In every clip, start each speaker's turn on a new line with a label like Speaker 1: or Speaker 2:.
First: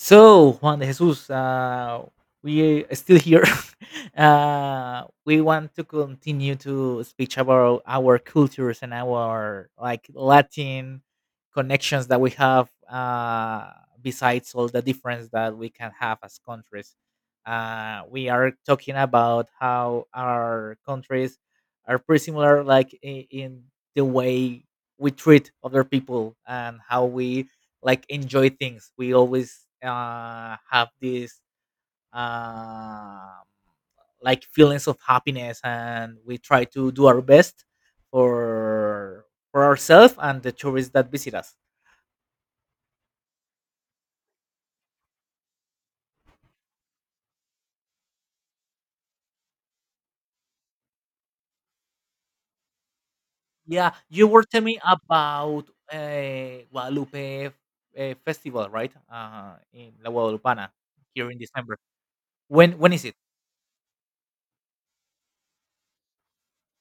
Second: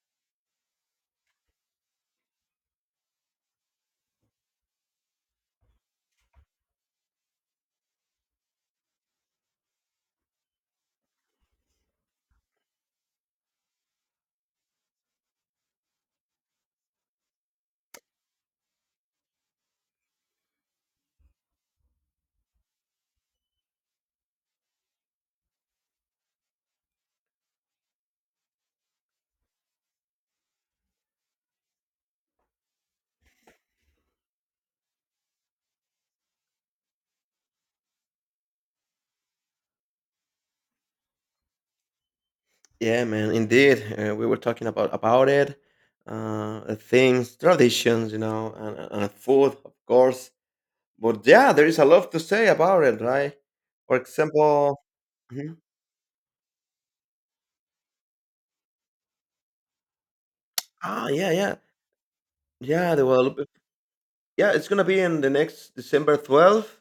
Speaker 1: So, Juan de Jesus, we are still here. We want to continue to speak about our cultures and our like Latin connections that we have. Besides all the difference that we can have as countries, we are talking about how our countries are pretty similar, like in the way we treat other people and how we like enjoy things. We always have this um like feelings of happiness, and we try to do our best for for ourselves and the tourists that visit us.
Speaker 2: Yeah, man, indeed. We were talking about it, the things, traditions, and food, of course. But yeah, there is a lot to say about it, right?
Speaker 1: Yeah,
Speaker 2: For
Speaker 1: you were telling me
Speaker 2: example, Mhm.
Speaker 1: about Guadalupe festival, right? In la Guadalupana
Speaker 2: Ah,
Speaker 1: here
Speaker 2: yeah,
Speaker 1: in
Speaker 2: yeah,
Speaker 1: December. When
Speaker 2: yeah.
Speaker 1: is
Speaker 2: The
Speaker 1: it?
Speaker 2: well, yeah, it's gonna be in the next December 12th,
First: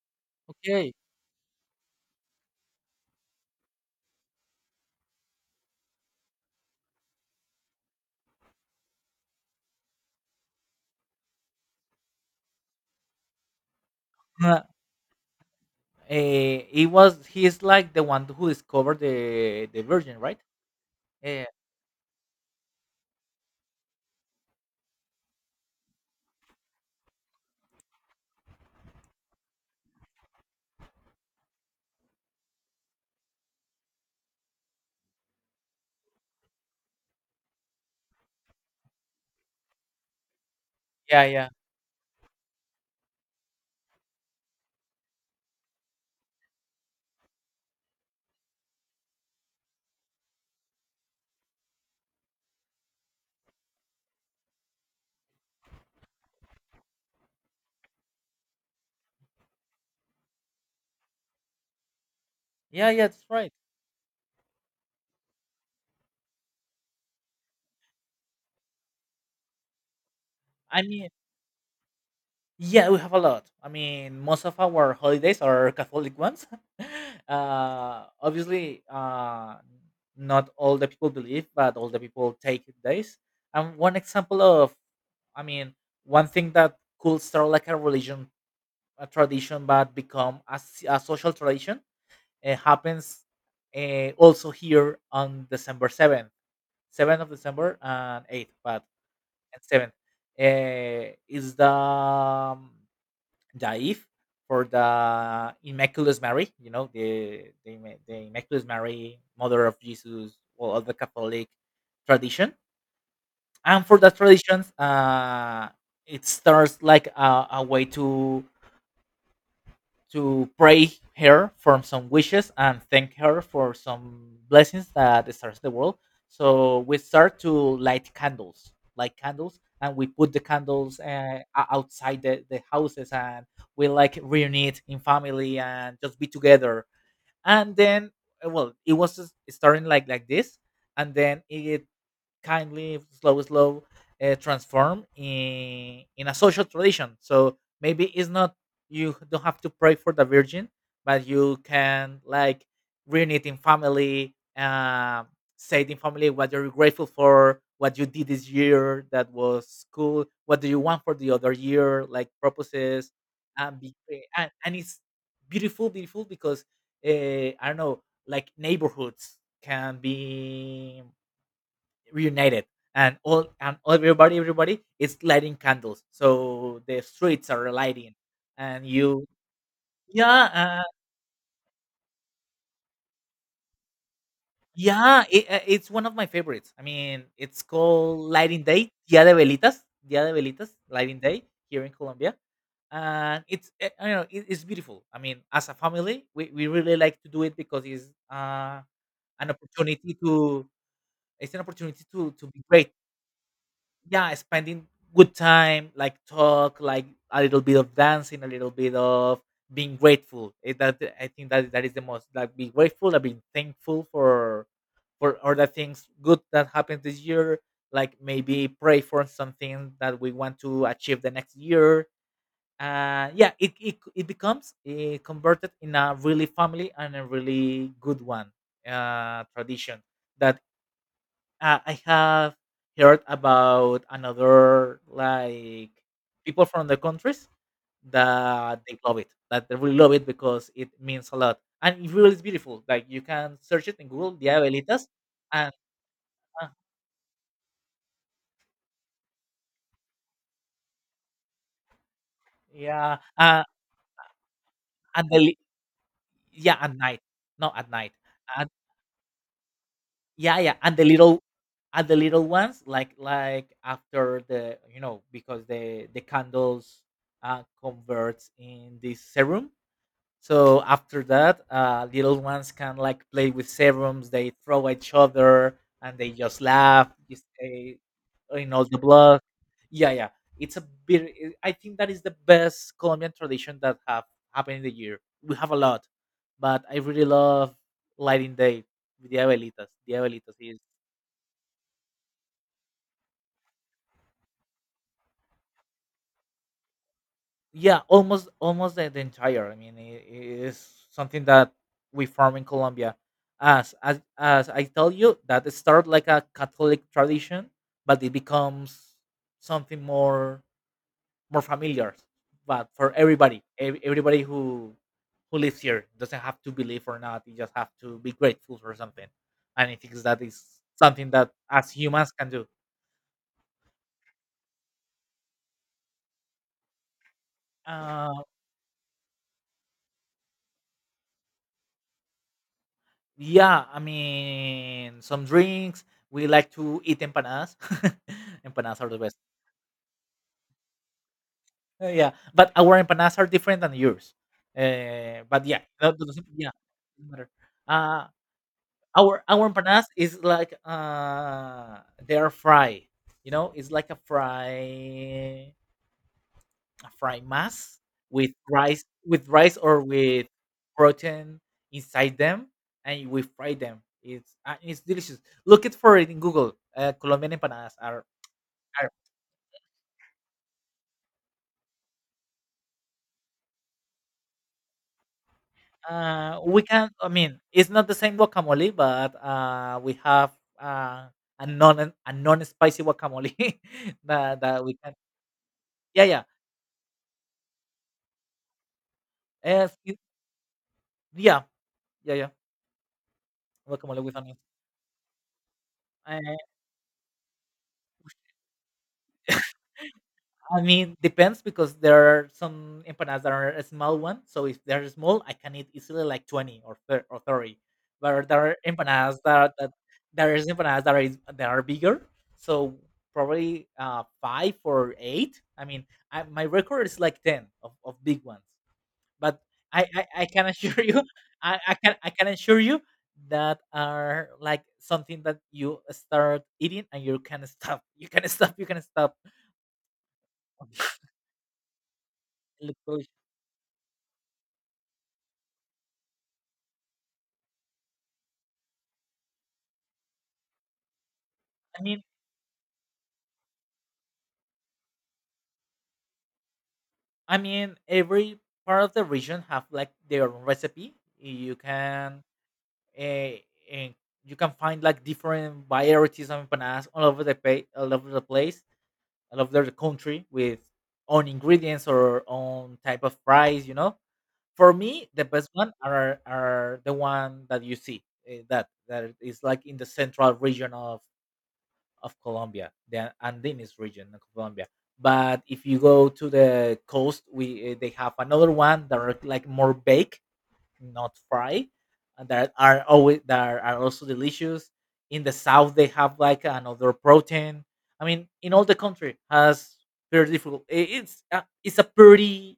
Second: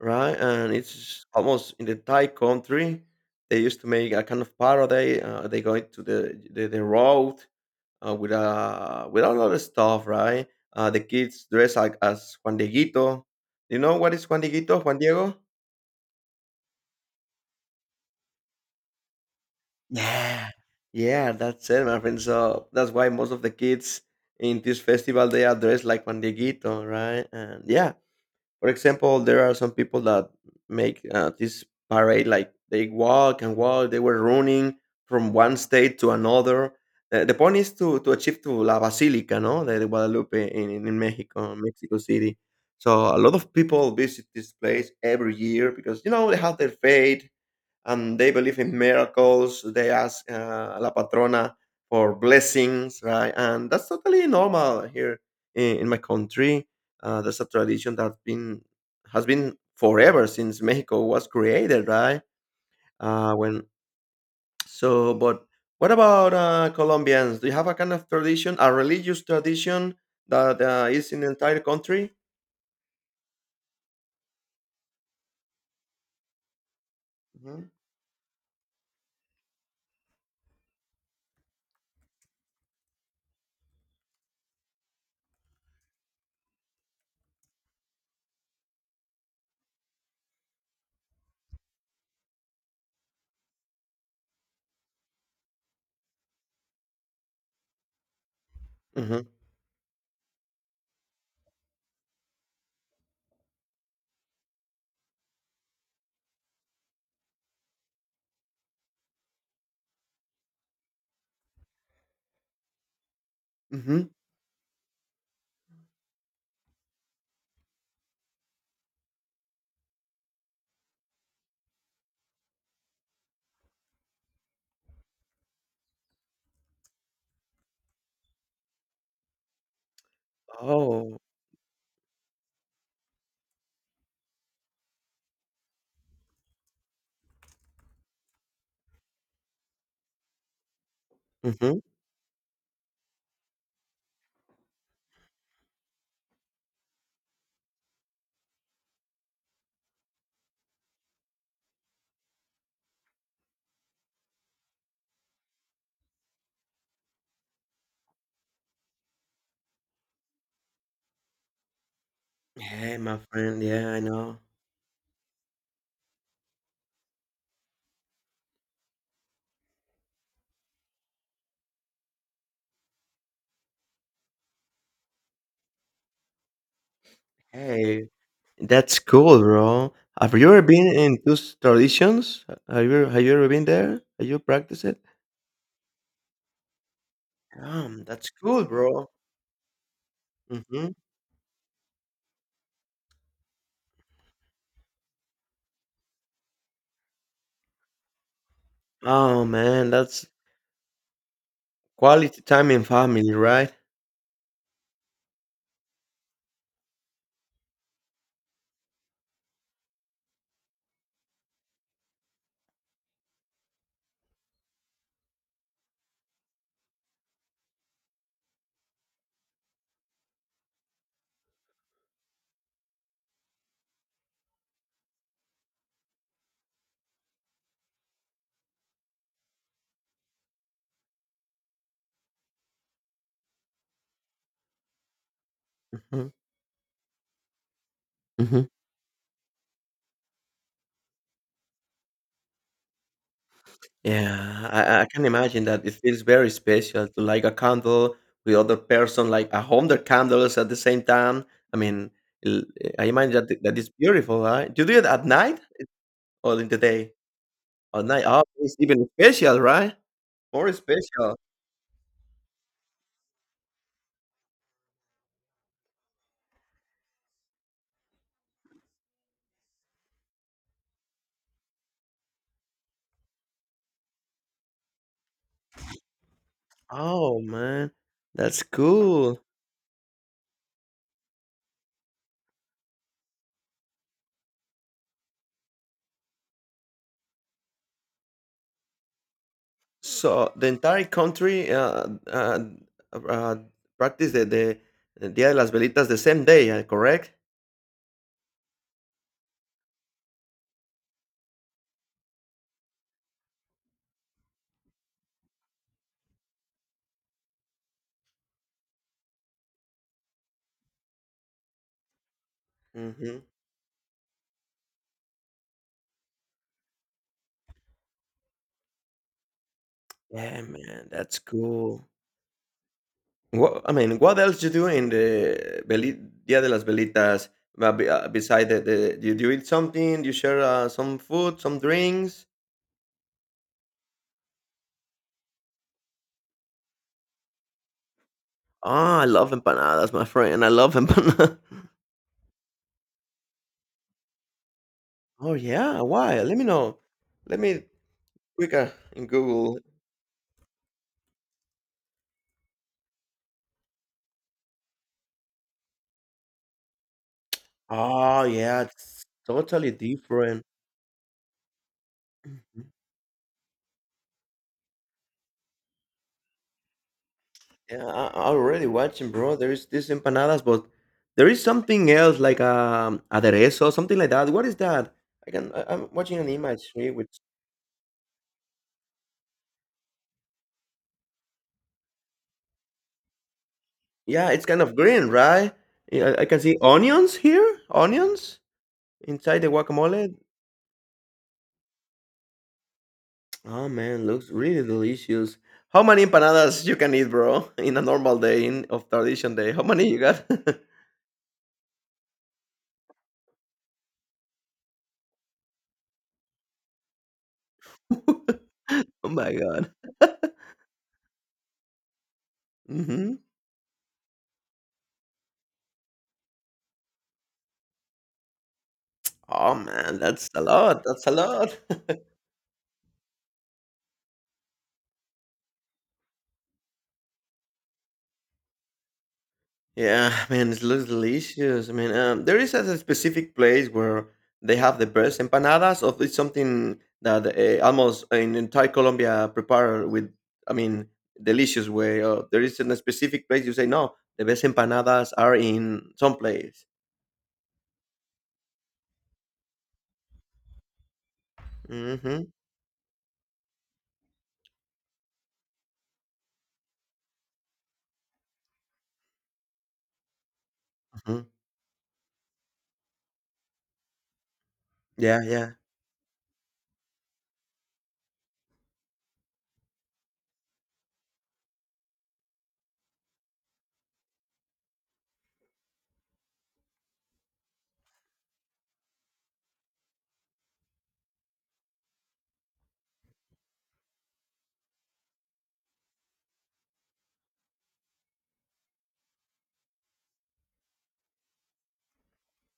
Speaker 2: right? And
Speaker 1: Okay.
Speaker 2: it's almost in the Thai country. They used to make a kind of parody. They go to the road with a lot of stuff, right? The kids dress like as Juan Dieguito. You know what is Juan
Speaker 1: uh,
Speaker 2: Dieguito? Juan Diego?
Speaker 1: it was He is like the one who discovered the virgin, right?
Speaker 2: Yeah. Yeah,
Speaker 1: Yeah,
Speaker 2: that's it, my friend. So that's why most of the kids in this festival they are dressed like Juan Dieguito, right? And yeah, for example, there are some people that make this parade like they walk and walk. They were running from one state to another. The point is to achieve to La Basilica, no, the Guadalupe in
Speaker 1: yeah, yeah.
Speaker 2: Mexico, Mexico City. So a lot of people visit this place every year because they have their faith, and they believe in miracles. They ask La Patrona for blessings, right? And that's totally normal here in my country. That's a tradition that's been has been forever since Mexico was created, right?
Speaker 1: Yeah, yeah, that's
Speaker 2: Uh,
Speaker 1: right.
Speaker 2: when but what about Colombians? Do you have a kind of tradition, a religious tradition that
Speaker 1: I mean,
Speaker 2: is in the entire country?
Speaker 1: yeah, we have a lot. I mean, most of our holidays are Catholic ones.
Speaker 2: Hmm.
Speaker 1: Obviously, not all the people believe, but all the people take days. And one example of, I mean, one thing that could start like a religion, a tradition, but become a social tradition, happens also here on December 7th, 7th of December and 8th. But
Speaker 2: Hmm.
Speaker 1: and 7th is the Daif for the Immaculate Mary, you know, the Immaculate Mary, Mother of Jesus, well, of the Catholic tradition. And for
Speaker 2: Hmm.
Speaker 1: the traditions, it starts like a way to pray her for some wishes and thank her for some blessings that starts the world. So we start to light candles, and we put the candles
Speaker 2: Oh.
Speaker 1: outside the houses, and we like reunite in family and just be together. And then, well, it was just starting like this, and then
Speaker 2: Hmm.
Speaker 1: it kindly slow transform in a social tradition. So maybe it's not, you don't have to pray for the virgin, but you can like reunite in family, say in family what you're grateful for, what you did this year that was cool, what do you want for the other year, like
Speaker 2: Hey,
Speaker 1: purposes.
Speaker 2: my friend.
Speaker 1: And
Speaker 2: Yeah,
Speaker 1: be,
Speaker 2: I know.
Speaker 1: and it's beautiful beautiful because uh, I don't know, like neighborhoods can be reunited and all, and everybody is lighting candles, so the streets are
Speaker 2: Hey.
Speaker 1: lighting. And
Speaker 2: That's
Speaker 1: you,
Speaker 2: cool, bro. Have
Speaker 1: yeah,
Speaker 2: you ever been in those traditions? Have you ever been there? Have you practiced it?
Speaker 1: yeah, it's one of my favorites. I mean, it's called
Speaker 2: That's
Speaker 1: lighting
Speaker 2: cool,
Speaker 1: day,
Speaker 2: bro.
Speaker 1: Dia de Velitas. Dia de Velitas,
Speaker 2: Hmm.
Speaker 1: lighting day here in Colombia. And it's I don't know, it's beautiful. I mean, as a family we really like to do it because it's
Speaker 2: Oh
Speaker 1: an
Speaker 2: man,
Speaker 1: opportunity
Speaker 2: that's
Speaker 1: to, it's an opportunity
Speaker 2: quality
Speaker 1: to be
Speaker 2: time in
Speaker 1: great.
Speaker 2: family, right?
Speaker 1: Yeah, spending good time, like talk, like a little bit of dancing, a little bit of being grateful. That, I think that that is the most like be grateful, like being thankful for all the things good that happened this year. Like maybe pray for something that we want to achieve the next year. Yeah, it becomes converted in a really family and a really good one tradition that I have heard about another like
Speaker 2: Hmm.
Speaker 1: people from the countries,
Speaker 2: Hmm.
Speaker 1: that they love it, that they really love it because it means a lot and it really is beautiful. Like you can search it in Google, the
Speaker 2: Yeah, I
Speaker 1: Abuelitas,
Speaker 2: can imagine
Speaker 1: and
Speaker 2: that it feels very
Speaker 1: uh,
Speaker 2: special to light a candle with other person, like 100 candles at the same time. I mean, l- I
Speaker 1: yeah,
Speaker 2: imagine that that is beautiful, right? Do you do it
Speaker 1: and
Speaker 2: at
Speaker 1: the li-
Speaker 2: night or in
Speaker 1: yeah,
Speaker 2: the
Speaker 1: at
Speaker 2: day?
Speaker 1: night, not at
Speaker 2: At
Speaker 1: night,
Speaker 2: night, oh,
Speaker 1: and
Speaker 2: it's even special, right?
Speaker 1: yeah,
Speaker 2: More
Speaker 1: yeah, and the
Speaker 2: special.
Speaker 1: little, ones like after the because the candles converts in this serum. So after that, little ones can like play with serums. They throw at each other and they just laugh. You
Speaker 2: Oh man,
Speaker 1: stay
Speaker 2: that's
Speaker 1: in all the
Speaker 2: cool.
Speaker 1: blood. Yeah, yeah. It's a bit. I think that is the best Colombian tradition that have happened in the year. We have a lot, but I really love lighting day with the abuelitas. The
Speaker 2: So the
Speaker 1: abuelitas.
Speaker 2: entire country uh, practice the Dia de las Velitas the same day, correct?
Speaker 1: Yeah, almost the entire. I mean, it is something that we form in Colombia, as I tell you that it started like a Catholic tradition, but it becomes something more familiar. But for
Speaker 2: Hmm.
Speaker 1: everybody, everybody who lives here doesn't have to believe or not, you just have to be grateful for something. And I think that
Speaker 2: Yeah,
Speaker 1: is
Speaker 2: man,
Speaker 1: something
Speaker 2: that's
Speaker 1: that as
Speaker 2: cool.
Speaker 1: humans can do.
Speaker 2: What I mean, what else you do in the Dia de las Velitas?
Speaker 1: Uh,
Speaker 2: Beside you do eat something? You share some food, some drinks?
Speaker 1: Yeah, I mean, some drinks. We like to eat empanadas.
Speaker 2: Oh,
Speaker 1: Empanadas are the
Speaker 2: I
Speaker 1: best.
Speaker 2: love empanadas, my friend. I love empanadas.
Speaker 1: Yeah, but our empanadas are different than yours.
Speaker 2: Oh
Speaker 1: But yeah,
Speaker 2: yeah,
Speaker 1: that
Speaker 2: why?
Speaker 1: doesn't,
Speaker 2: Let me
Speaker 1: yeah,
Speaker 2: know.
Speaker 1: doesn't matter.
Speaker 2: Let me
Speaker 1: Uh,
Speaker 2: quicker in
Speaker 1: our
Speaker 2: Google.
Speaker 1: empanadas is like they are fry. You know, it's like a fried mass
Speaker 2: Oh, yeah, it's
Speaker 1: with rice
Speaker 2: totally
Speaker 1: or with
Speaker 2: different.
Speaker 1: protein inside them,
Speaker 2: Mhm.
Speaker 1: and we fry them. It's delicious. Look it for it in Google. Colombian empanadas
Speaker 2: Yeah,
Speaker 1: are
Speaker 2: I already
Speaker 1: are
Speaker 2: watching, bro. There is these empanadas, but there is something else like aderezo, something like that. What is that? I'm watching an
Speaker 1: we
Speaker 2: image
Speaker 1: can.
Speaker 2: here,
Speaker 1: I
Speaker 2: which
Speaker 1: mean, it's not the same guacamole, but we have uh, a non spicy guacamole
Speaker 2: yeah,
Speaker 1: that
Speaker 2: it's kind
Speaker 1: that we
Speaker 2: of
Speaker 1: can.
Speaker 2: green, right?
Speaker 1: Yeah,
Speaker 2: Yeah, I
Speaker 1: yeah,
Speaker 2: I can see onions here, onions inside the
Speaker 1: uh, it-
Speaker 2: guacamole.
Speaker 1: yeah, yeah, yeah.
Speaker 2: Oh
Speaker 1: Guacamole
Speaker 2: man,
Speaker 1: with
Speaker 2: looks
Speaker 1: onions.
Speaker 2: really delicious. How many
Speaker 1: Eh,
Speaker 2: empanadas you can eat, bro, in a normal day of tradition day? How many you got?
Speaker 1: I mean, depends because there are some empanadas that are a small one. So if they're small, I can eat easily like 20 or 30. But
Speaker 2: Oh my god.
Speaker 1: there is empanadas that are bigger. So
Speaker 2: Mhm.
Speaker 1: probably five or eight. I mean, my record is like 10 of big ones. But
Speaker 2: Oh,
Speaker 1: I,
Speaker 2: man,
Speaker 1: I I
Speaker 2: that's a
Speaker 1: can assure
Speaker 2: lot,
Speaker 1: you,
Speaker 2: that's a lot.
Speaker 1: I can assure you that are like something that you start eating and you can stop. You can stop. You can stop.
Speaker 2: Yeah, man, it looks delicious. I mean, there is
Speaker 1: It looks
Speaker 2: a
Speaker 1: delicious.
Speaker 2: specific place where they have the best empanadas, of it's something that almost in entire Colombia prepare with, I mean, delicious
Speaker 1: I mean,
Speaker 2: way. Or there is a specific place you say, no, the best empanadas are in some place.
Speaker 1: I mean, every part of the region have like their own recipe.
Speaker 2: Hmm.
Speaker 1: Uh, you can find like different varieties of empanadas all over the place, all over the country with
Speaker 2: Hmm.
Speaker 1: own ingredients or own type of fries. You know, for me,
Speaker 2: Yeah,
Speaker 1: the best
Speaker 2: yeah.
Speaker 1: one are the one that you see that is like in the central region of Colombia, the Andenes region of Colombia. But if you go to the coast, they have another one that are like more baked, not fry, and that are also delicious. In the south, they have like another protein. I mean, in all the country has very difficult. It's it's a pretty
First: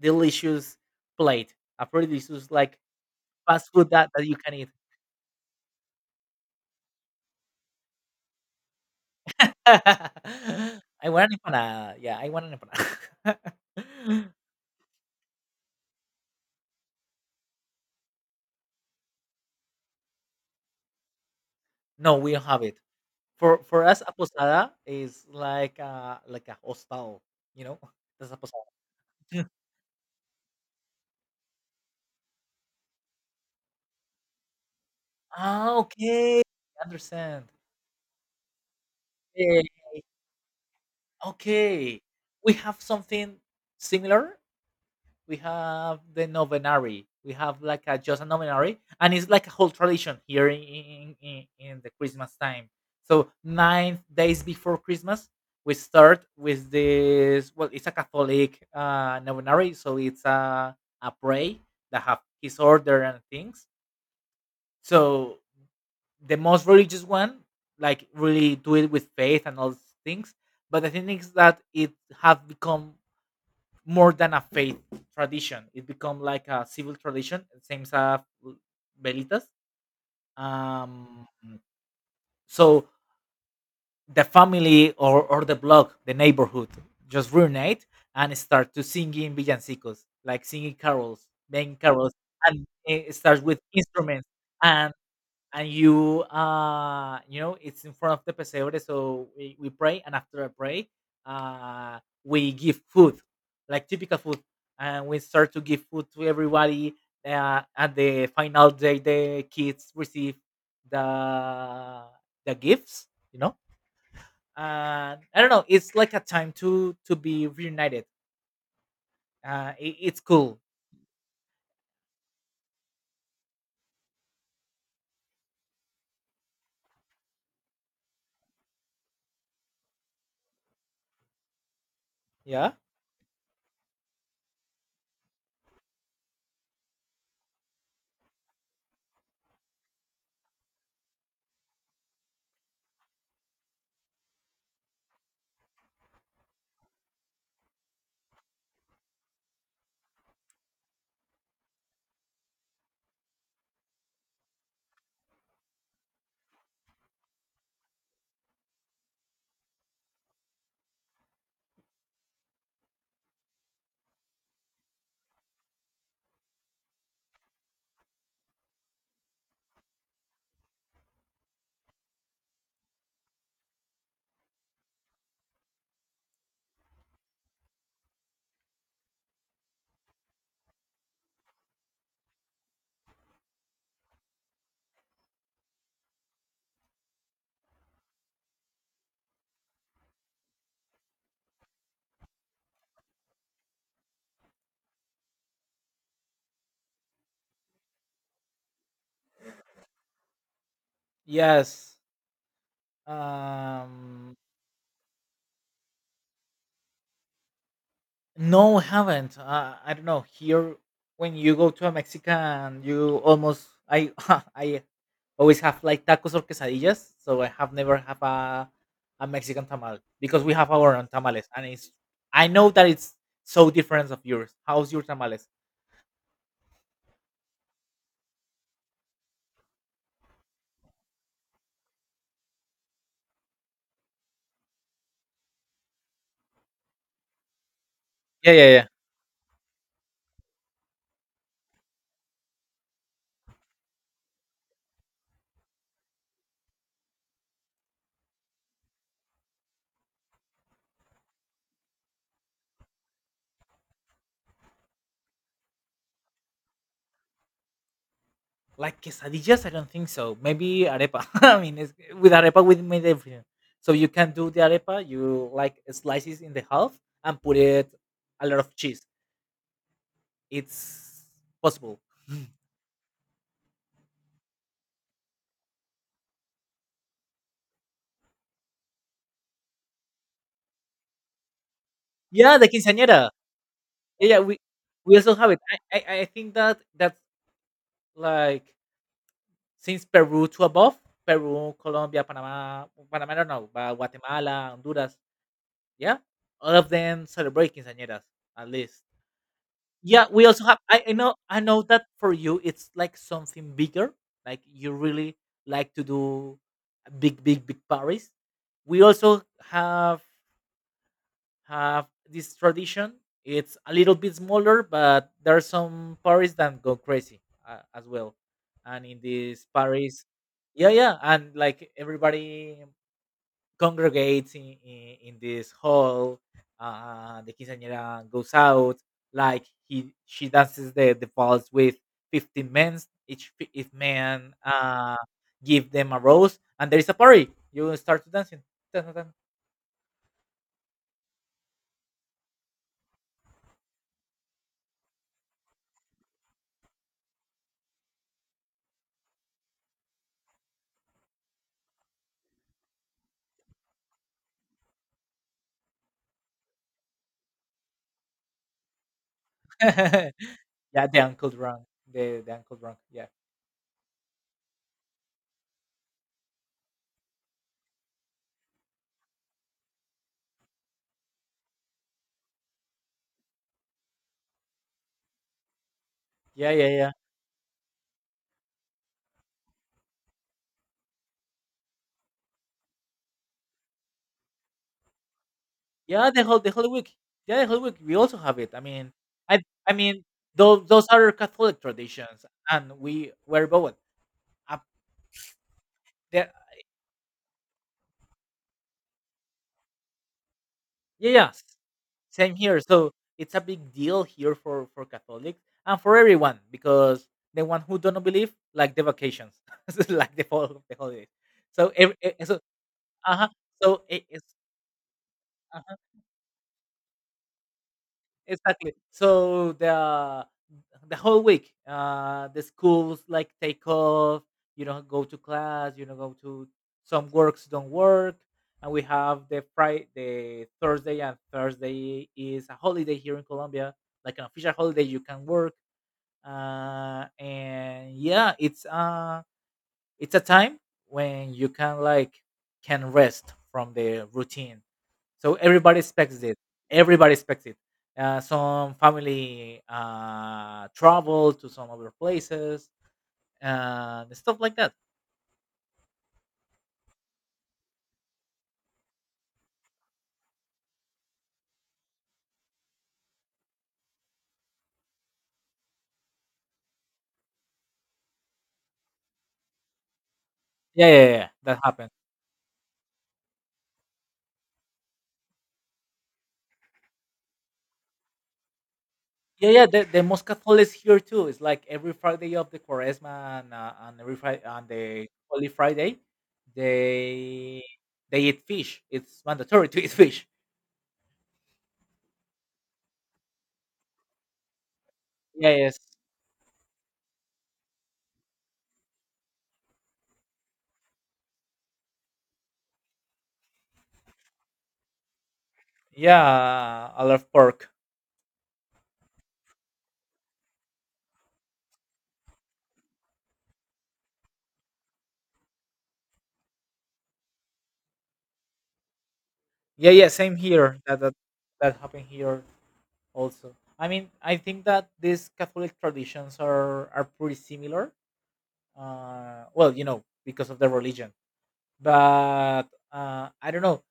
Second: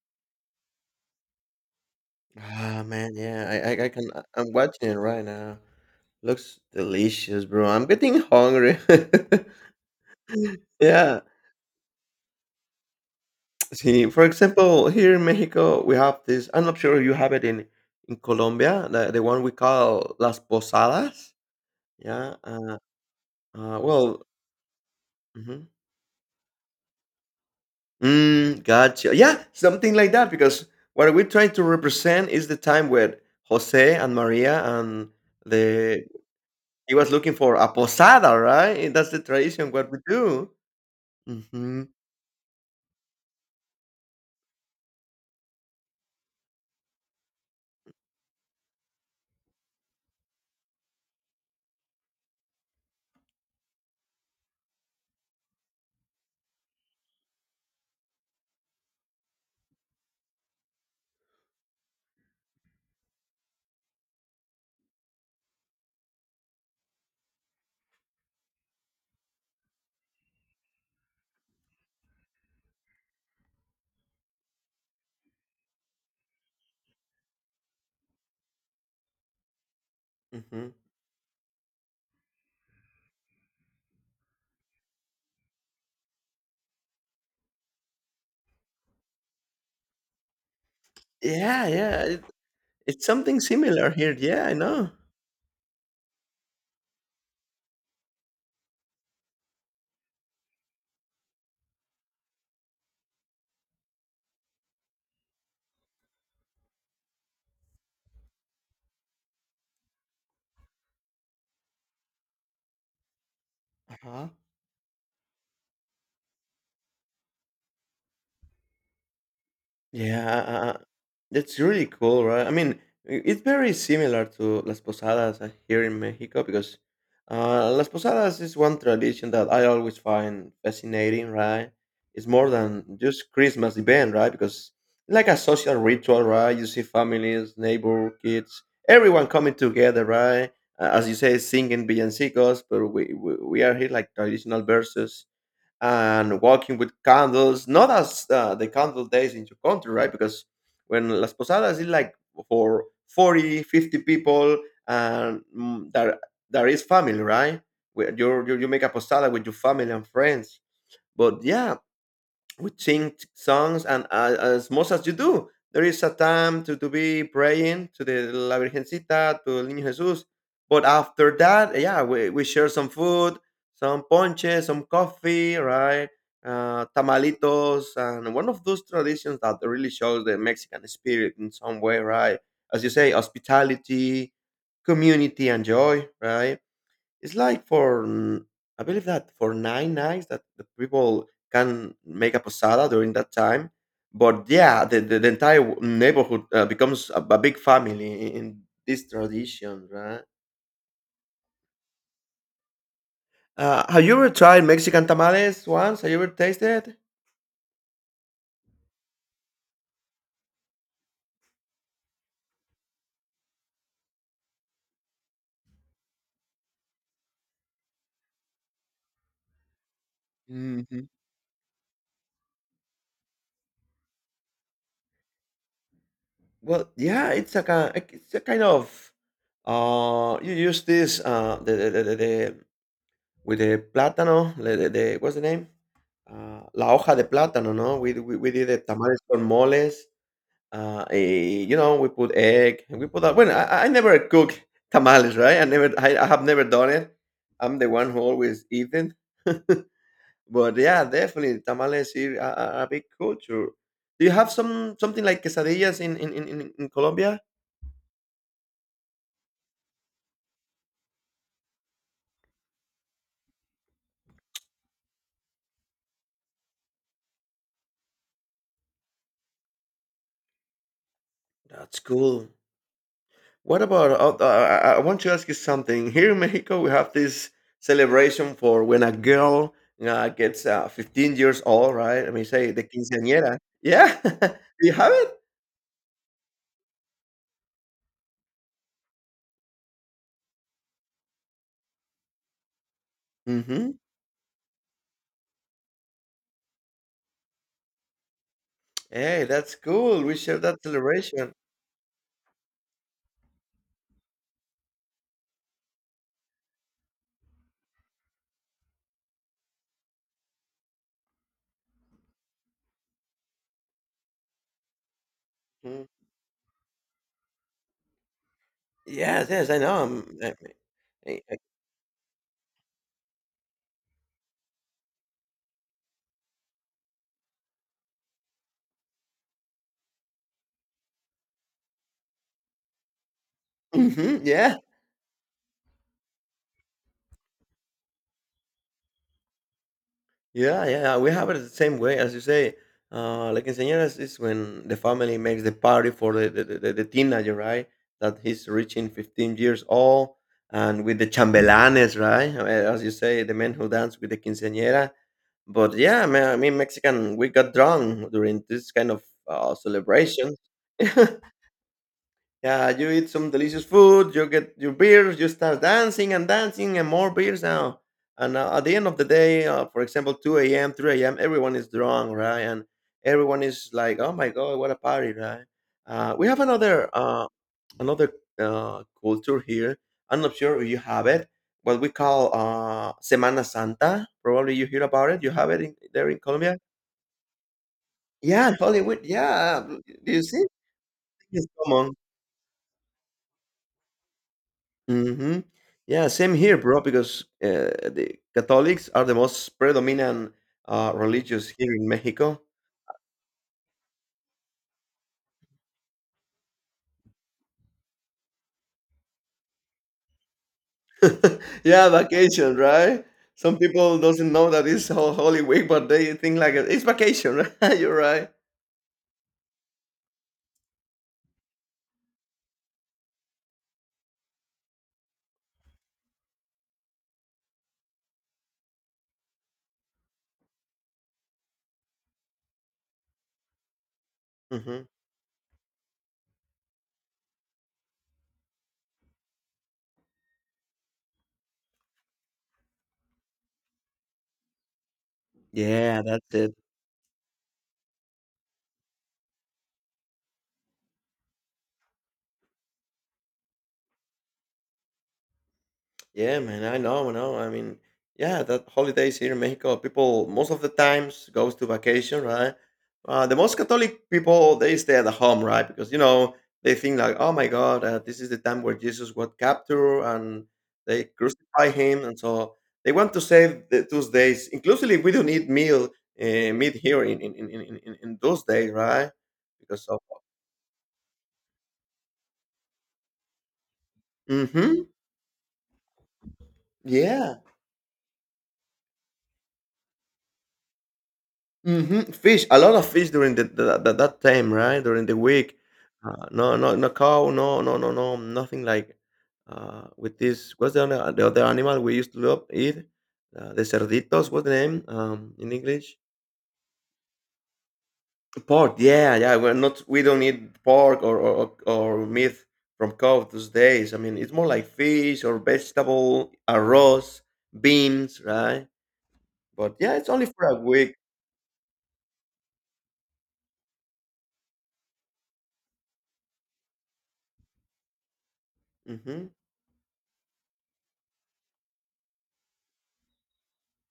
Speaker 1: delicious plate, a pretty delicious like
Speaker 2: Ah, man, yeah.
Speaker 1: fast
Speaker 2: I
Speaker 1: food
Speaker 2: can.
Speaker 1: that you
Speaker 2: I'm
Speaker 1: can eat.
Speaker 2: watching it right now. Looks delicious, bro. I'm getting hungry.
Speaker 1: I
Speaker 2: Yeah.
Speaker 1: want an empanada. Yeah, I want an
Speaker 2: See, for
Speaker 1: empanada.
Speaker 2: example, here in Mexico, we have this. I'm not sure you have it in Colombia, the one we call las posadas.
Speaker 1: No, we
Speaker 2: Yeah.
Speaker 1: don't have it. For us, a
Speaker 2: Well,
Speaker 1: posada is
Speaker 2: mhm.
Speaker 1: like a hostel, you know? That's a
Speaker 2: Mm,
Speaker 1: posada.
Speaker 2: gotcha. Yeah,
Speaker 1: Mm.
Speaker 2: something like that. Because what we're trying to represent is the time when Jose and Maria and
Speaker 1: Ah,
Speaker 2: the
Speaker 1: okay. I
Speaker 2: he was looking
Speaker 1: understand.
Speaker 2: for a posada, right? And that's the
Speaker 1: Yeah.
Speaker 2: tradition. What we do. Hmm.
Speaker 1: Okay. We have something similar. We have the novenary. We have like a novenary, and it's like a whole tradition here in the Christmas time. So 9 days before Christmas, we start with this. Well, it's a Catholic novenary, so it's a pray that have his order and things. So the most religious one, like really do it with faith and all these things. But the thing is that it have become more than a faith tradition. It become like a civil tradition, same as velitas.
Speaker 2: Hmm.
Speaker 1: Um, so the family or the block, the neighborhood, just reunite and start to singing villancicos, like singing carols,
Speaker 2: Yeah,
Speaker 1: making
Speaker 2: yeah.
Speaker 1: carols,
Speaker 2: It,
Speaker 1: and
Speaker 2: it's
Speaker 1: it
Speaker 2: something
Speaker 1: starts with
Speaker 2: similar here.
Speaker 1: instruments.
Speaker 2: Yeah, I know.
Speaker 1: And and you, you know, it's in front of the pesebre. So we pray, and after a pray, uh we give food, like typical food, and we start to give food to everybody. At the final day, the kids receive the the gifts, you know.
Speaker 2: Uh-huh.
Speaker 1: And I don't know, it's like a time to be reunited. It's
Speaker 2: Yeah,
Speaker 1: cool.
Speaker 2: that's really cool, right? I mean, it's very similar to Las Posadas here in Mexico because Las Posadas is one tradition that I always find fascinating, right? It's more
Speaker 1: Yeah.
Speaker 2: than just Christmas event, right? Because like a social ritual, right? You see families, neighbor, kids, everyone coming together, right? As you say, singing villancicos, but we are here like traditional verses and walking with candles, not as the candle days in your country, right? Because when Las Posadas is like for 40, 50 people, and there is family, right? Where you make a posada with your family and friends. But yeah, we sing songs and as much as you do. There is a time to be praying to the la virgencita, to el niño jesus, but after that, yeah, we share some food, some ponche, some coffee, right. Tamalitos, and one of those traditions that really shows the mexican spirit in some way, right, as you say, hospitality, community, and joy, right. It's like for I believe that for 9 nights that the people can make a posada during that time. But yeah, the entire neighborhood becomes a big family in this tradition, right?
Speaker 1: Yes.
Speaker 2: Have you ever
Speaker 1: um
Speaker 2: tried Mexican tamales once? Have you ever tasted?
Speaker 1: No, haven't. I don't know. Here, when you go to a Mexican, you almost I I always have like tacos or quesadillas. So I have never have a Mexican tamal because we have our
Speaker 2: Hmm.
Speaker 1: own tamales, and it's, I know that it's so different of yours. How's your tamales?
Speaker 2: Well, yeah, it's a kind of you use this the with the plátano, the what's the name? Ah, la hoja de plátano, ¿no? We
Speaker 1: Yeah,
Speaker 2: did
Speaker 1: yeah,
Speaker 2: the
Speaker 1: yeah.
Speaker 2: tamales con moles, we put egg, and we put a Bueno, I never cook tamales, right? I have never done it. I'm the one who always eat. But yeah, definitely tamales here are a big culture. Do you have something like quesadillas in Colombia?
Speaker 1: Like quesadillas, I don't think so. Maybe arepa. I mean, it's, with arepa, we made everything. So you can do the arepa. You like slices in the half and put it a lot of cheese. It's possible.
Speaker 2: That's cool. What about I want to ask you something. Here in Mexico, we have this celebration for when a girl gets 15 years old, right? I mean,
Speaker 1: Yeah, the
Speaker 2: say the
Speaker 1: quinceañera.
Speaker 2: quinceañera. Yeah,
Speaker 1: Yeah, yeah,
Speaker 2: do you have
Speaker 1: we also
Speaker 2: it.
Speaker 1: have it. I think that that's like since Peru to above, Peru, Colombia, Panama, I don't know, but
Speaker 2: Hmm.
Speaker 1: Guatemala, Honduras, yeah, all of them celebrate quinceañeras at least.
Speaker 2: Hey, that's cool.
Speaker 1: Yeah,
Speaker 2: We
Speaker 1: we
Speaker 2: share
Speaker 1: also have.
Speaker 2: that
Speaker 1: I know.
Speaker 2: celebration.
Speaker 1: I know that for you, it's like something bigger. Like you really like to do a big, big, big parties. We also have have this tradition. It's a little bit smaller, but there are
Speaker 2: Mm.
Speaker 1: some parties that go crazy as well. And in
Speaker 2: Yes,
Speaker 1: these
Speaker 2: yes, I know.
Speaker 1: parties, yeah, yeah,
Speaker 2: I,
Speaker 1: and
Speaker 2: I,
Speaker 1: like everybody congregates in this hall. The quinceañera goes out. Like she dances the falls with 15 men. Each
Speaker 2: hmm,
Speaker 1: man
Speaker 2: yeah.
Speaker 1: give them a rose, and there is a party. You start to dancing.
Speaker 2: Yeah, yeah, we have it the same way as you say. Like quinceañeras is when the family makes the party for the teenager, right? That he's reaching 15 years old, and with the chambelanes, right? As you say, the men who dance with the quinceañera. But yeah, I mean, Mexican, we got drunk during this kind of celebration.
Speaker 1: Yeah, the Uncle Drunk. The Uncle
Speaker 2: Yeah,
Speaker 1: Drunk.
Speaker 2: you
Speaker 1: Yeah.
Speaker 2: eat some delicious food, you get your beers, you start dancing and dancing and more beers now. And at the end of the day, for example, 2 a.m., 3 a.m., everyone is drunk, right? And everyone is like, oh my God, what a party, right? We have
Speaker 1: Yeah, yeah,
Speaker 2: another
Speaker 1: yeah.
Speaker 2: another culture here. I'm not sure if you have it, what we call Semana Santa. Probably you hear about it. You have it
Speaker 1: Yeah,
Speaker 2: there in
Speaker 1: the
Speaker 2: Colombia?
Speaker 1: whole week. Yeah, the whole week. We also have
Speaker 2: Yeah,
Speaker 1: it.
Speaker 2: in Hollywood.
Speaker 1: I
Speaker 2: Yeah.
Speaker 1: I
Speaker 2: Do
Speaker 1: mean,
Speaker 2: you see?
Speaker 1: those are
Speaker 2: It's
Speaker 1: Catholic
Speaker 2: common.
Speaker 1: traditions, and we were both. Up
Speaker 2: Hmm. Yeah,
Speaker 1: there.
Speaker 2: same here, bro. Because the Catholics are the most predominant
Speaker 1: Yeah, yeah.
Speaker 2: religious here in
Speaker 1: Same
Speaker 2: Mexico.
Speaker 1: here. So it's a big deal here for Catholics and for everyone because the one who don't believe like the vacations, like the holidays. So
Speaker 2: Yeah,
Speaker 1: every, so
Speaker 2: vacation, right?
Speaker 1: uh huh.
Speaker 2: Some
Speaker 1: So
Speaker 2: people
Speaker 1: it is.
Speaker 2: doesn't know that it's Holy Week, but they think like it's vacation, right? You're right.
Speaker 1: Exactly. So the whole week, the schools like take off. You don't go to class. You don't go to some works don't work, and we have the Thursday, and Thursday is a holiday here in Colombia, like an official holiday.
Speaker 2: Hmm.
Speaker 1: You can work, and yeah, it's a time when you can rest from the routine. So everybody
Speaker 2: Yeah,
Speaker 1: expects
Speaker 2: that's
Speaker 1: it.
Speaker 2: it.
Speaker 1: Everybody expects it. Some family travel to some other places and stuff like that.
Speaker 2: Yeah, man, I know, I know. I mean, yeah, that holidays here in Mexico, people most of the times goes to vacation, right? The most Catholic people they stay at the home, right? Because they think like, oh my God, this is the time where Jesus was captured and
Speaker 1: Yeah, yeah,
Speaker 2: they
Speaker 1: yeah. That
Speaker 2: crucify
Speaker 1: happens.
Speaker 2: him, and so they want to save the those days. Inclusively, we don't eat meal meat here in those days, right?
Speaker 1: Yeah, yeah. The,
Speaker 2: Because of.
Speaker 1: the most Catholics here too. It's like every Friday of the Quaresma and every Friday on
Speaker 2: Mm-hmm.
Speaker 1: the Holy Friday,
Speaker 2: Yeah.
Speaker 1: they they eat fish. It's mandatory to eat fish.
Speaker 2: Mhm, fish, a lot of fish during the that that time, right? During the
Speaker 1: Yeah,
Speaker 2: week.
Speaker 1: yes.
Speaker 2: No, no, no cow, no, no, no, no, nothing like with this. What's the other animal we used to love eat? The cerditos. What's the name in English?
Speaker 1: Yeah, I love pork.
Speaker 2: Pork. Yeah, yeah. We're not. We don't eat pork or meat from cow these days. I mean, it's more like fish or vegetable, arroz, beans, right? But
Speaker 1: Yeah,
Speaker 2: yeah,
Speaker 1: yeah.
Speaker 2: it's only
Speaker 1: Same
Speaker 2: for a
Speaker 1: here.
Speaker 2: week.
Speaker 1: That that happened here also. I mean, I think that these Catholic traditions are pretty similar.
Speaker 2: Hmm.
Speaker 1: Well, you know, because of the religion, but I don't know.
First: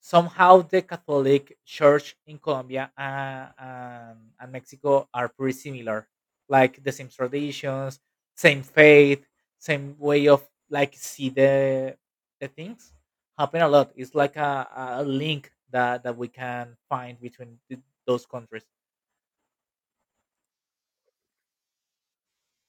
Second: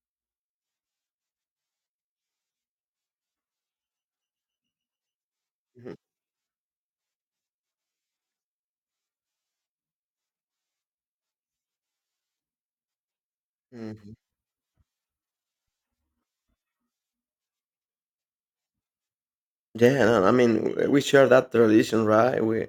Speaker 1: Somehow, the Catholic Church in Colombia and Mexico are pretty similar, like the same traditions, same faith, same way of see the things happen a lot. It's
Speaker 2: Hmm.
Speaker 1: like a link that we can find between those countries.
Speaker 2: Yeah, no, I mean, we share that tradition, right? We,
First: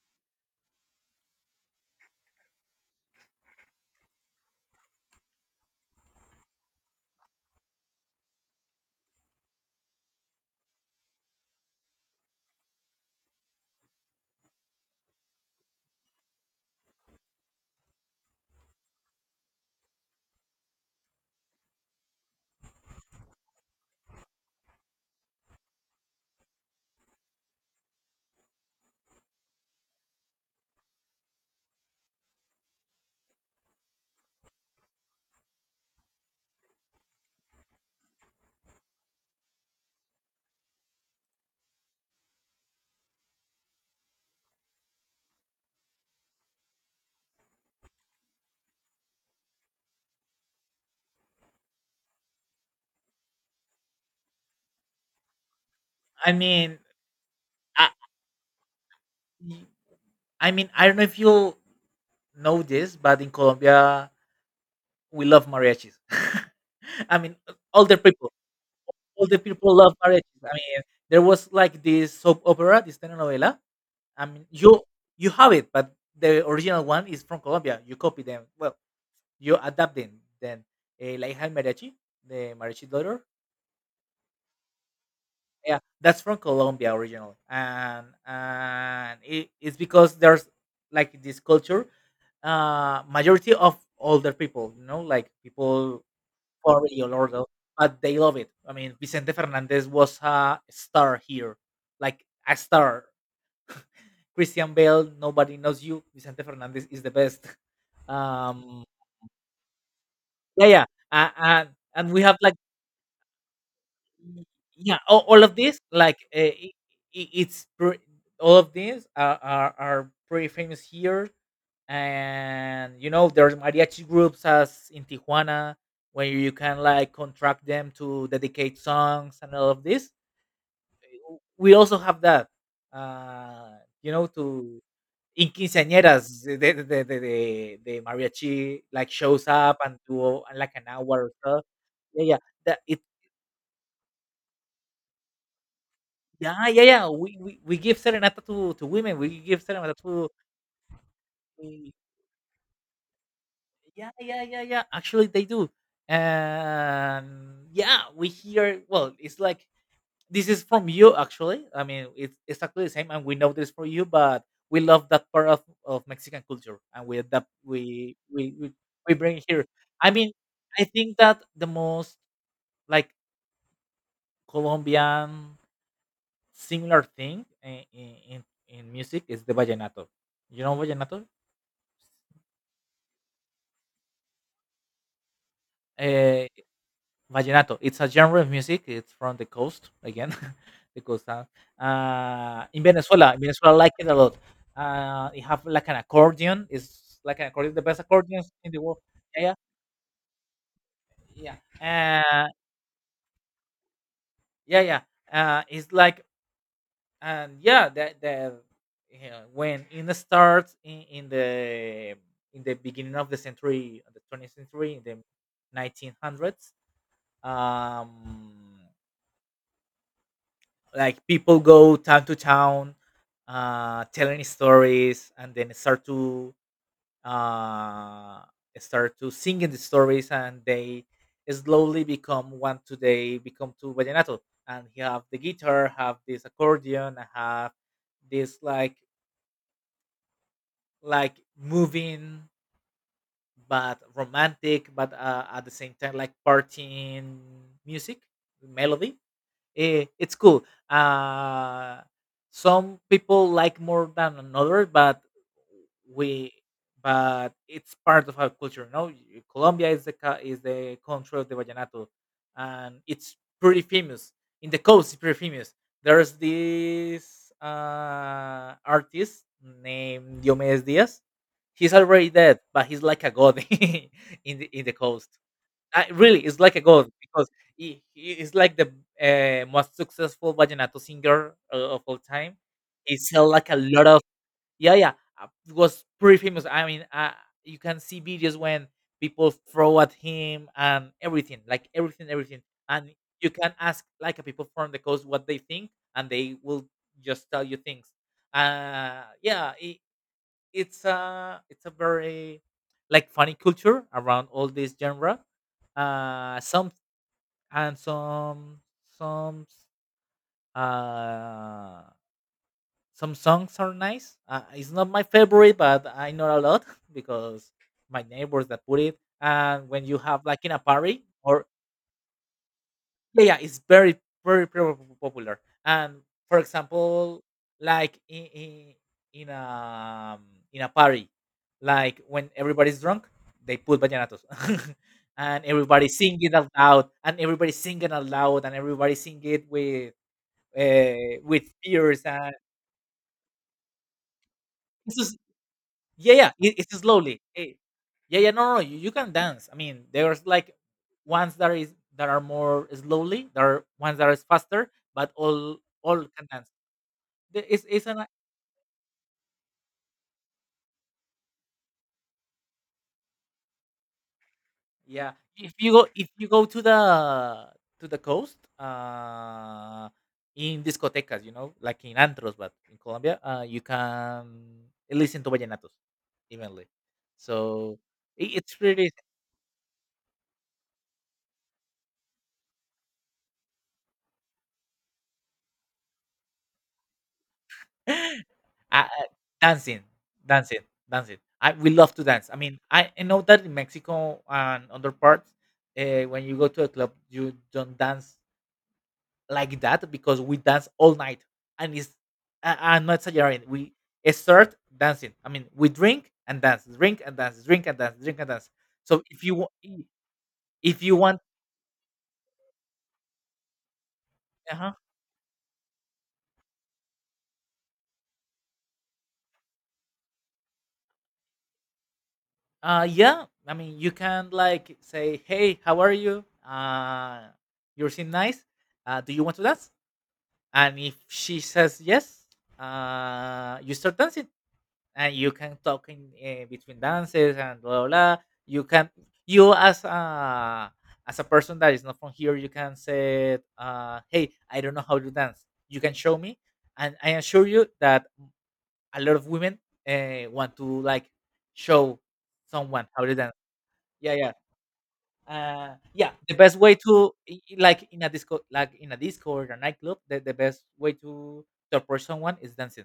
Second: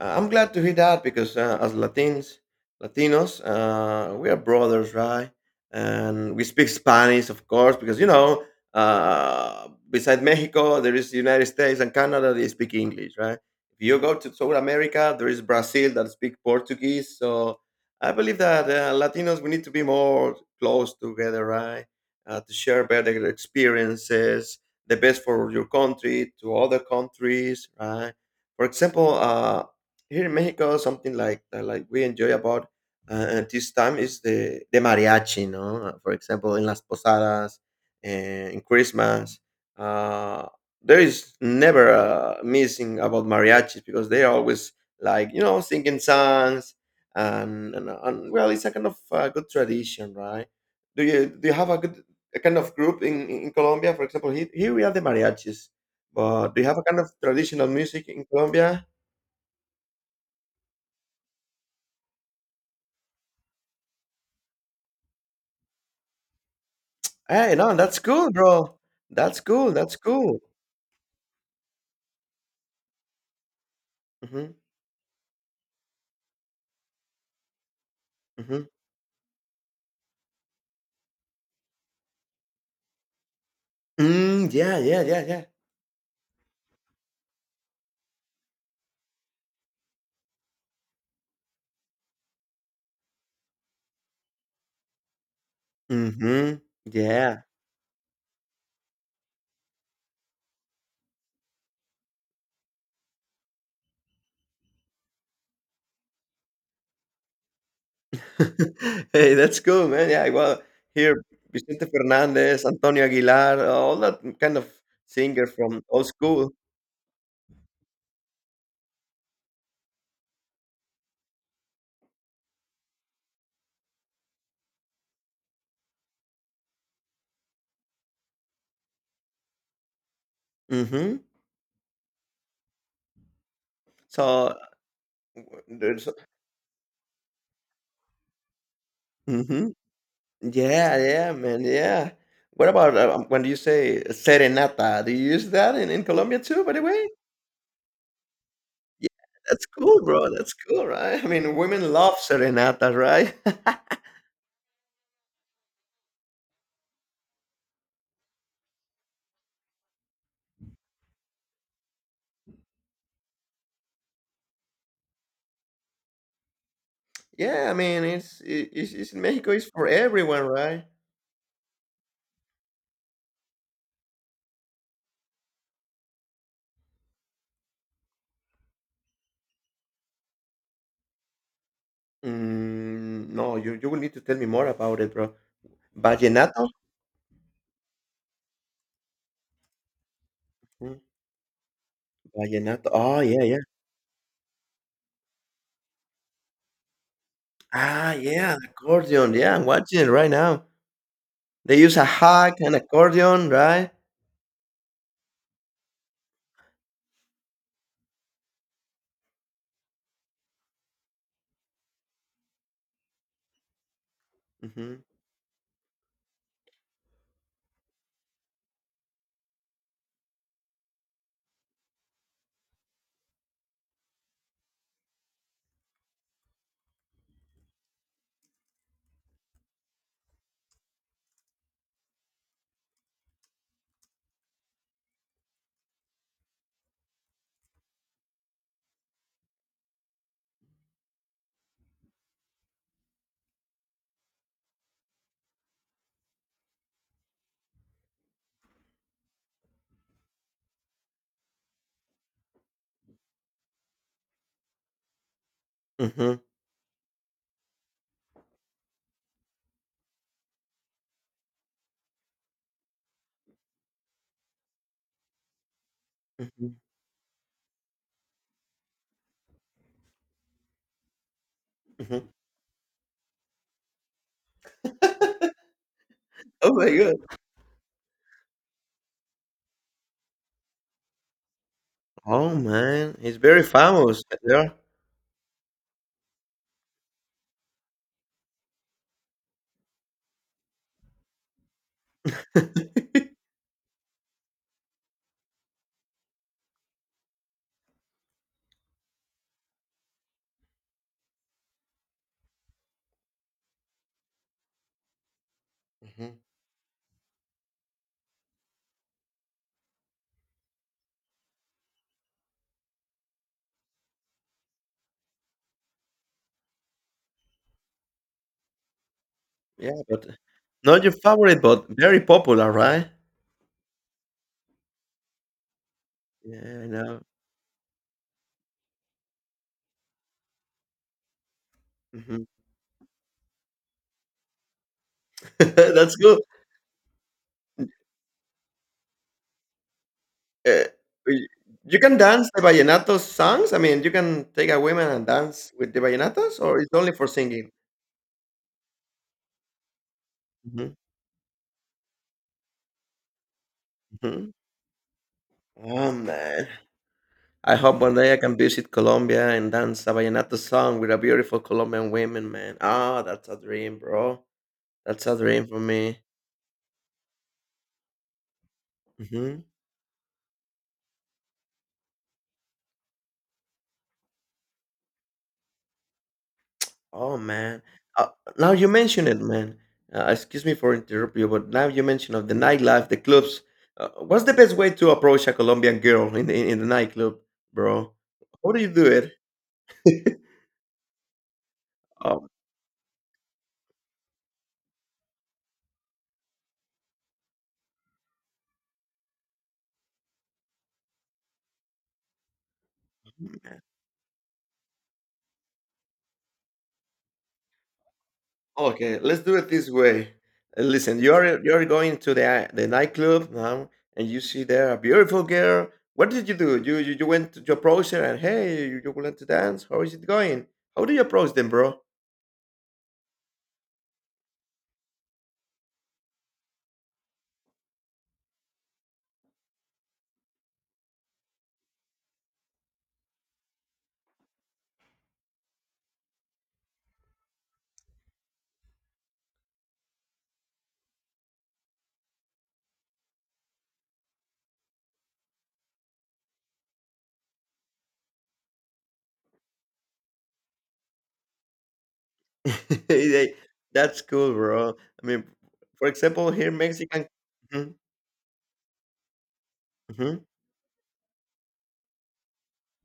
Speaker 2: I- I'm glad to hear that because as Latinos, we are brothers, right? And we speak Spanish, of course, because beside Mexico, there is the United States and Canada. They speak English, right? If you go to South America, there is Brazil that speak Portuguese. So I believe that Latinos, we need to be more close together, right? To share better experiences the best for your country to other countries, right? For example, here in Mexico, something like that, like we enjoy about at this time is the mariachi, no? For example, in las posadas, and in Christmas, uh, there is never missing about mariachis because they are always like you know singing songs and well, it's a kind of good tradition, right? Do you have a good a kind of group in Colombia? For example, here, here we have the mariachis,
Speaker 1: I
Speaker 2: but do you
Speaker 1: mean,
Speaker 2: have a kind of traditional
Speaker 1: I
Speaker 2: music in Colombia?
Speaker 1: I mean, I don't know if you know this, but in Colombia we love mariachis. I mean,
Speaker 2: Hey, no,
Speaker 1: all the
Speaker 2: that's cool,
Speaker 1: people,
Speaker 2: bro.
Speaker 1: all the
Speaker 2: That's cool.
Speaker 1: people love
Speaker 2: That's
Speaker 1: mariachis.
Speaker 2: cool.
Speaker 1: I mean, there was like this soap opera, this telenovela. I mean,
Speaker 2: Hmm.
Speaker 1: you have it, but the original one is from Colombia. You copy them.
Speaker 2: Hmm.
Speaker 1: Well, you adapt them. Then La hija mariachi, the mariachi daughter.
Speaker 2: Mm, yeah, yeah, yeah, yeah.
Speaker 1: Yeah, that's from Colombia originally, and it's because there's like this culture. Majority of older people, you know, like people
Speaker 2: Hmm.
Speaker 1: 40 or older,
Speaker 2: Yeah.
Speaker 1: but they love it. I mean, Vicente Fernandez was a star here, like a star. Christian Bale, nobody knows you. Vicente Fernandez is the best. Um,
Speaker 2: Hey, that's cool, man. Yeah, well,
Speaker 1: yeah, yeah,
Speaker 2: here Vicente
Speaker 1: and we have like.
Speaker 2: Fernandez, Antonio Aguilar, all that kind of
Speaker 1: Yeah, all
Speaker 2: singer
Speaker 1: of this
Speaker 2: from old school.
Speaker 1: it's pre- all of these are pretty famous here, and you know there's mariachi groups as in Tijuana where you can like contract them to dedicate songs and all of this.
Speaker 2: Hmm.
Speaker 1: We also have that, uh you know
Speaker 2: So
Speaker 1: to in
Speaker 2: there's.
Speaker 1: quinceañeras the the mariachi like shows
Speaker 2: Mhm.
Speaker 1: up and do like an
Speaker 2: Yeah,
Speaker 1: hour
Speaker 2: yeah,
Speaker 1: or so.
Speaker 2: man, yeah.
Speaker 1: Yeah yeah
Speaker 2: What
Speaker 1: that,
Speaker 2: about,
Speaker 1: it
Speaker 2: when you say serenata, do you use that in Colombia too,
Speaker 1: Yeah,
Speaker 2: by the
Speaker 1: yeah,
Speaker 2: way?
Speaker 1: yeah. We give serenata to
Speaker 2: Yeah,
Speaker 1: women. We give
Speaker 2: that's
Speaker 1: serenata
Speaker 2: cool,
Speaker 1: to
Speaker 2: bro, that's cool, right? I mean,
Speaker 1: we
Speaker 2: women love serenatas, right?
Speaker 1: yeah, yeah, yeah, yeah. Actually, they do. And yeah, we hear. Well, it's like this is from you. Actually, I mean, it's exactly the same, and we know this for you. But we love that part of Mexican culture, and we adapt.
Speaker 2: Yeah, I mean,
Speaker 1: We we we
Speaker 2: it's
Speaker 1: we
Speaker 2: in
Speaker 1: bring it
Speaker 2: Mexico,
Speaker 1: here.
Speaker 2: it's for
Speaker 1: I mean,
Speaker 2: everyone,
Speaker 1: I
Speaker 2: right?
Speaker 1: think that the most like Colombian similar thing in in music is the vallenato. You know vallenato?
Speaker 2: Mm, no, you will need to tell me more about it, bro.
Speaker 1: Eh,
Speaker 2: Vallenato?
Speaker 1: Vallenato. It's a genre of music. It's from the coast again, the
Speaker 2: Mm,
Speaker 1: coast.
Speaker 2: vallenato. Oh,
Speaker 1: In
Speaker 2: yeah, yeah.
Speaker 1: Venezuela, I like it a lot. You have like an accordion. It's like an accordion, the best
Speaker 2: Ah,
Speaker 1: accordions
Speaker 2: yeah, the
Speaker 1: in the world.
Speaker 2: accordion.
Speaker 1: Yeah,
Speaker 2: Yeah, I'm watching it right now.
Speaker 1: yeah,
Speaker 2: They use a
Speaker 1: yeah, uh,
Speaker 2: hack and accordion, right?
Speaker 1: yeah. It's like and yeah, the you know, when it starts in the beginning of the century, of the 20th century, in
Speaker 2: Mhm.
Speaker 1: the 1900s. Um, like people go town to town telling stories and then uh start to singing the stories, and they slowly become one today become to vallenato, and he have the guitar, have this accordion, and have this like moving but romantic but at the same time like partying music melody. It's cool. Some people like more than another, but
Speaker 2: Mhm.
Speaker 1: we but it's part of our culture. No, Colombia is is the country of the vallenato, and it's pretty famous in the coast. It's pretty famous. There's
Speaker 2: Mhm.
Speaker 1: this artist named Diomedes Diaz. He's already
Speaker 2: Mhm.
Speaker 1: dead, but he's like a god in the coast. Really, it's
Speaker 2: Oh
Speaker 1: like a
Speaker 2: my
Speaker 1: god
Speaker 2: god.
Speaker 1: because he is like the most successful vallenato singer of all
Speaker 2: Oh
Speaker 1: time.
Speaker 2: man,
Speaker 1: He
Speaker 2: he's
Speaker 1: sell
Speaker 2: very
Speaker 1: like a lot of
Speaker 2: famous. Yeah.
Speaker 1: yeah, yeah. It was pretty famous. I mean, you can see videos when people throw at him and everything, like everything, everything. And you can ask like a people from the coast what they think, and they will just tell you things. Yeah, it's a very like funny culture around all this genre.
Speaker 2: Mhm.
Speaker 1: Some and some some uh some songs are nice. It's not my favorite, but I know a lot because my neighbors that put it. And
Speaker 2: Yeah,
Speaker 1: when you
Speaker 2: but
Speaker 1: have like in a
Speaker 2: not your
Speaker 1: party
Speaker 2: favorite,
Speaker 1: or
Speaker 2: but very popular, right?
Speaker 1: yeah, yeah, it's very, very, very popular. And for
Speaker 2: Yeah, I know.
Speaker 1: example, like in in, in a um, in a party, like
Speaker 2: Mhm.
Speaker 1: when everybody's drunk, they put vallenatos, and everybody
Speaker 2: That's
Speaker 1: sing
Speaker 2: good.
Speaker 1: it out loud, and everybody sing it out loud, and everybody sing it
Speaker 2: Uh, y-
Speaker 1: with
Speaker 2: you can
Speaker 1: tears,
Speaker 2: dance
Speaker 1: and
Speaker 2: the vallenato songs. I mean, you can take a woman
Speaker 1: it's
Speaker 2: and
Speaker 1: just
Speaker 2: dance with the
Speaker 1: yeah, yeah,
Speaker 2: vallenatos, or it's
Speaker 1: it's
Speaker 2: only for
Speaker 1: slowly.
Speaker 2: singing.
Speaker 1: Yeah, yeah, no, no, no, you can dance. I mean, there's like
Speaker 2: Mhm,
Speaker 1: ones that is that are more slowly, there are ones that is
Speaker 2: mhm.
Speaker 1: faster, but
Speaker 2: Oh
Speaker 1: all can dance.
Speaker 2: man,
Speaker 1: The-
Speaker 2: I hope
Speaker 1: It's
Speaker 2: one
Speaker 1: an
Speaker 2: day I can visit Colombia and dance a vallenato song with a beautiful Colombian woman, man. Ah, that's a dream, bro. That's
Speaker 1: yeah.
Speaker 2: a dream for me.
Speaker 1: If you go to the coast,
Speaker 2: Mhm.
Speaker 1: in discotecas, you know, like in antros, but in Colombia, you can listen to vallenatos evenly.
Speaker 2: Oh, man.
Speaker 1: So
Speaker 2: Uh, Now
Speaker 1: it's
Speaker 2: you
Speaker 1: pretty.
Speaker 2: mention it, man. Excuse me for interrupting you, but now you mention of the nightlife, the clubs. What's the best way to approach a Colombian girl in the nightclub, bro?
Speaker 1: I
Speaker 2: How do you do
Speaker 1: Dancing,
Speaker 2: it?
Speaker 1: dancing, dancing. I We love to
Speaker 2: um,
Speaker 1: dance. I mean, I know that in Mexico and other parts, when you go to a club, you don't dance like that because we dance all night, and it's I'm not exaggerating. We start dancing. I mean, we drink and dance, drink and dance, drink and dance, drink and dance.
Speaker 2: Okay,
Speaker 1: So
Speaker 2: let's
Speaker 1: if you
Speaker 2: do
Speaker 1: wa-
Speaker 2: it this way.
Speaker 1: if you
Speaker 2: Listen,
Speaker 1: want,
Speaker 2: you're going to the nightclub now, and you see there
Speaker 1: uh-huh,
Speaker 2: a beautiful girl. What did you do? You went to you approach her and hey, you want to dance? How is it going? How do you approach them, bro?
Speaker 1: yeah, I mean, you can like say, hey, how are you? You seem nice. Do you want to dance? And if she says yes, you start dancing, and you can talk in between dances and blah, blah, blah. you can you as a person that is not from here, you can say, hey, I don't know how to dance, you can show me, and I assure you that a lot of women want to like show someone how to dance.
Speaker 2: They- That's
Speaker 1: yeah yeah
Speaker 2: cool, bro. I mean,
Speaker 1: uh,
Speaker 2: for
Speaker 1: yeah,
Speaker 2: example,
Speaker 1: the
Speaker 2: here
Speaker 1: best way
Speaker 2: Mexican. Mhm,
Speaker 1: like in a disco, like in a disco or a nightclub,
Speaker 2: mhm.
Speaker 1: the best way to approach someone is dancing.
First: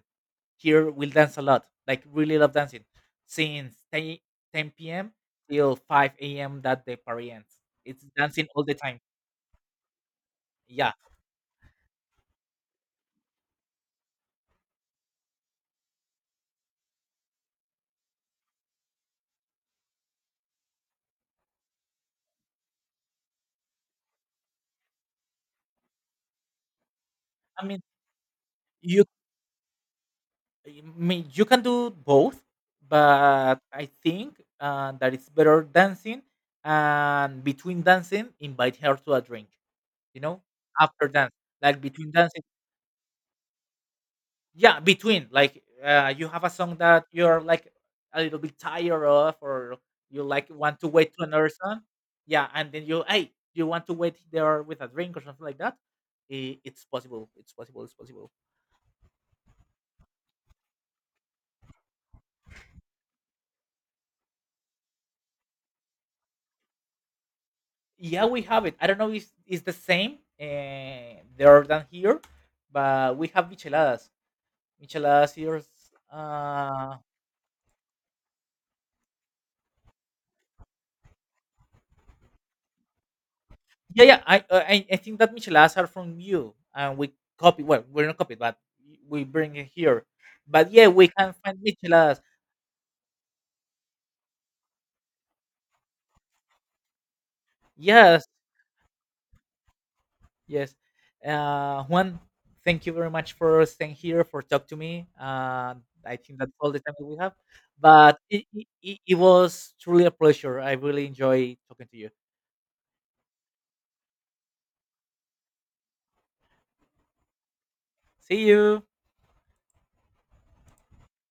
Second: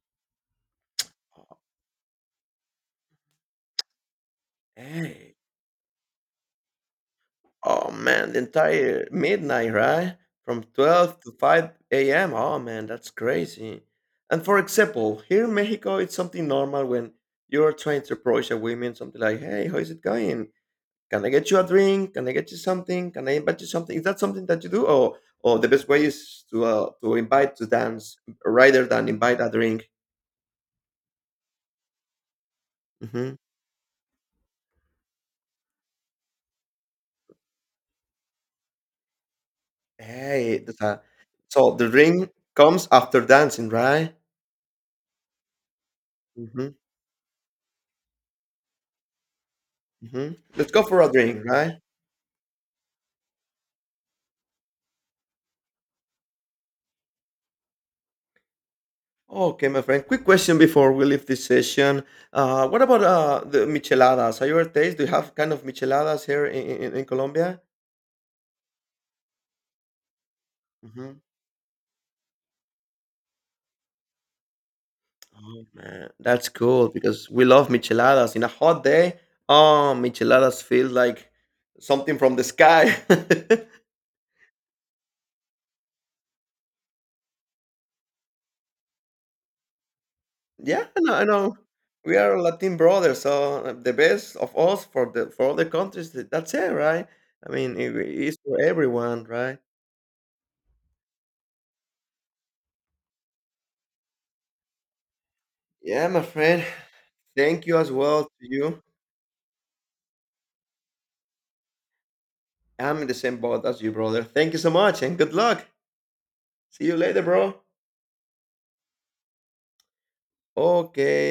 Speaker 1: Here we'll dance a lot, like really love dancing, since 10 p.m.
Speaker 2: Hey,
Speaker 1: till 5 a.m. that the party ends.
Speaker 2: oh
Speaker 1: It's
Speaker 2: man, the
Speaker 1: dancing all the time.
Speaker 2: entire midnight, right? From
Speaker 1: Yeah,
Speaker 2: 12 to 5 a.m. Oh man, that's crazy. And for example, here in Mexico, it's something normal when you're trying to approach a woman, something like, hey, how is it going? Can I get you a drink? Can I get you something? Can I invite you something? Is that something that you do? Or the best way is to invite
Speaker 1: I
Speaker 2: to
Speaker 1: mean
Speaker 2: dance rather
Speaker 1: you,
Speaker 2: than invite a drink?
Speaker 1: I mean you can do both,
Speaker 2: Hmm.
Speaker 1: but I think that it's better dancing and between dancing invite her to a drink. You know,
Speaker 2: Hey, that's a,
Speaker 1: after dance
Speaker 2: so
Speaker 1: like
Speaker 2: the
Speaker 1: between
Speaker 2: drink
Speaker 1: dancing
Speaker 2: comes after dancing, right?
Speaker 1: yeah, between like you have a
Speaker 2: Hmm.
Speaker 1: song that you're like a little bit tired of, or you
Speaker 2: Hmm.
Speaker 1: like
Speaker 2: Let's
Speaker 1: want
Speaker 2: go
Speaker 1: to
Speaker 2: for a
Speaker 1: wait to
Speaker 2: drink,
Speaker 1: another
Speaker 2: right?
Speaker 1: song. Yeah, and then you hey, you want to wait there with a drink or something like that. It's possible. It's possible. It's possible.
Speaker 2: Okay, my friend. Quick question before we leave this session. What about the micheladas? Are you a taste? Do you have kind of micheladas here in Colombia?
Speaker 1: Yeah, we have it. I don't know if it's the same
Speaker 2: Hmm.
Speaker 1: there than here, but we have micheladas. Micheladas here.
Speaker 2: Oh man, that's cool
Speaker 1: Uh,
Speaker 2: because we love micheladas. In a hot day, oh, micheladas feel like something from the sky.
Speaker 1: Yeah, yeah. I think that micheladas are from you, and we copy. Well, we're not copied, but we bring it here. But yeah,
Speaker 2: Yeah, I
Speaker 1: we
Speaker 2: know, I
Speaker 1: can find
Speaker 2: know. We
Speaker 1: micheladas.
Speaker 2: are Latin brothers, so the best of us for the for all the countries. That's it, right? I mean, it
Speaker 1: Yes,
Speaker 2: is for everyone, right?
Speaker 1: yes. Juan, thank you very much for staying here for talk to me.
Speaker 2: Yeah,
Speaker 1: I
Speaker 2: my
Speaker 1: think that's
Speaker 2: friend.
Speaker 1: all the time that we have.
Speaker 2: Thank you as
Speaker 1: But
Speaker 2: well to you.
Speaker 1: it was truly a pleasure. I really enjoy talking to you.
Speaker 2: I'm in the same boat as you, brother. Thank you so much and good luck. See you later, bro.
Speaker 1: See you.
Speaker 2: Okay.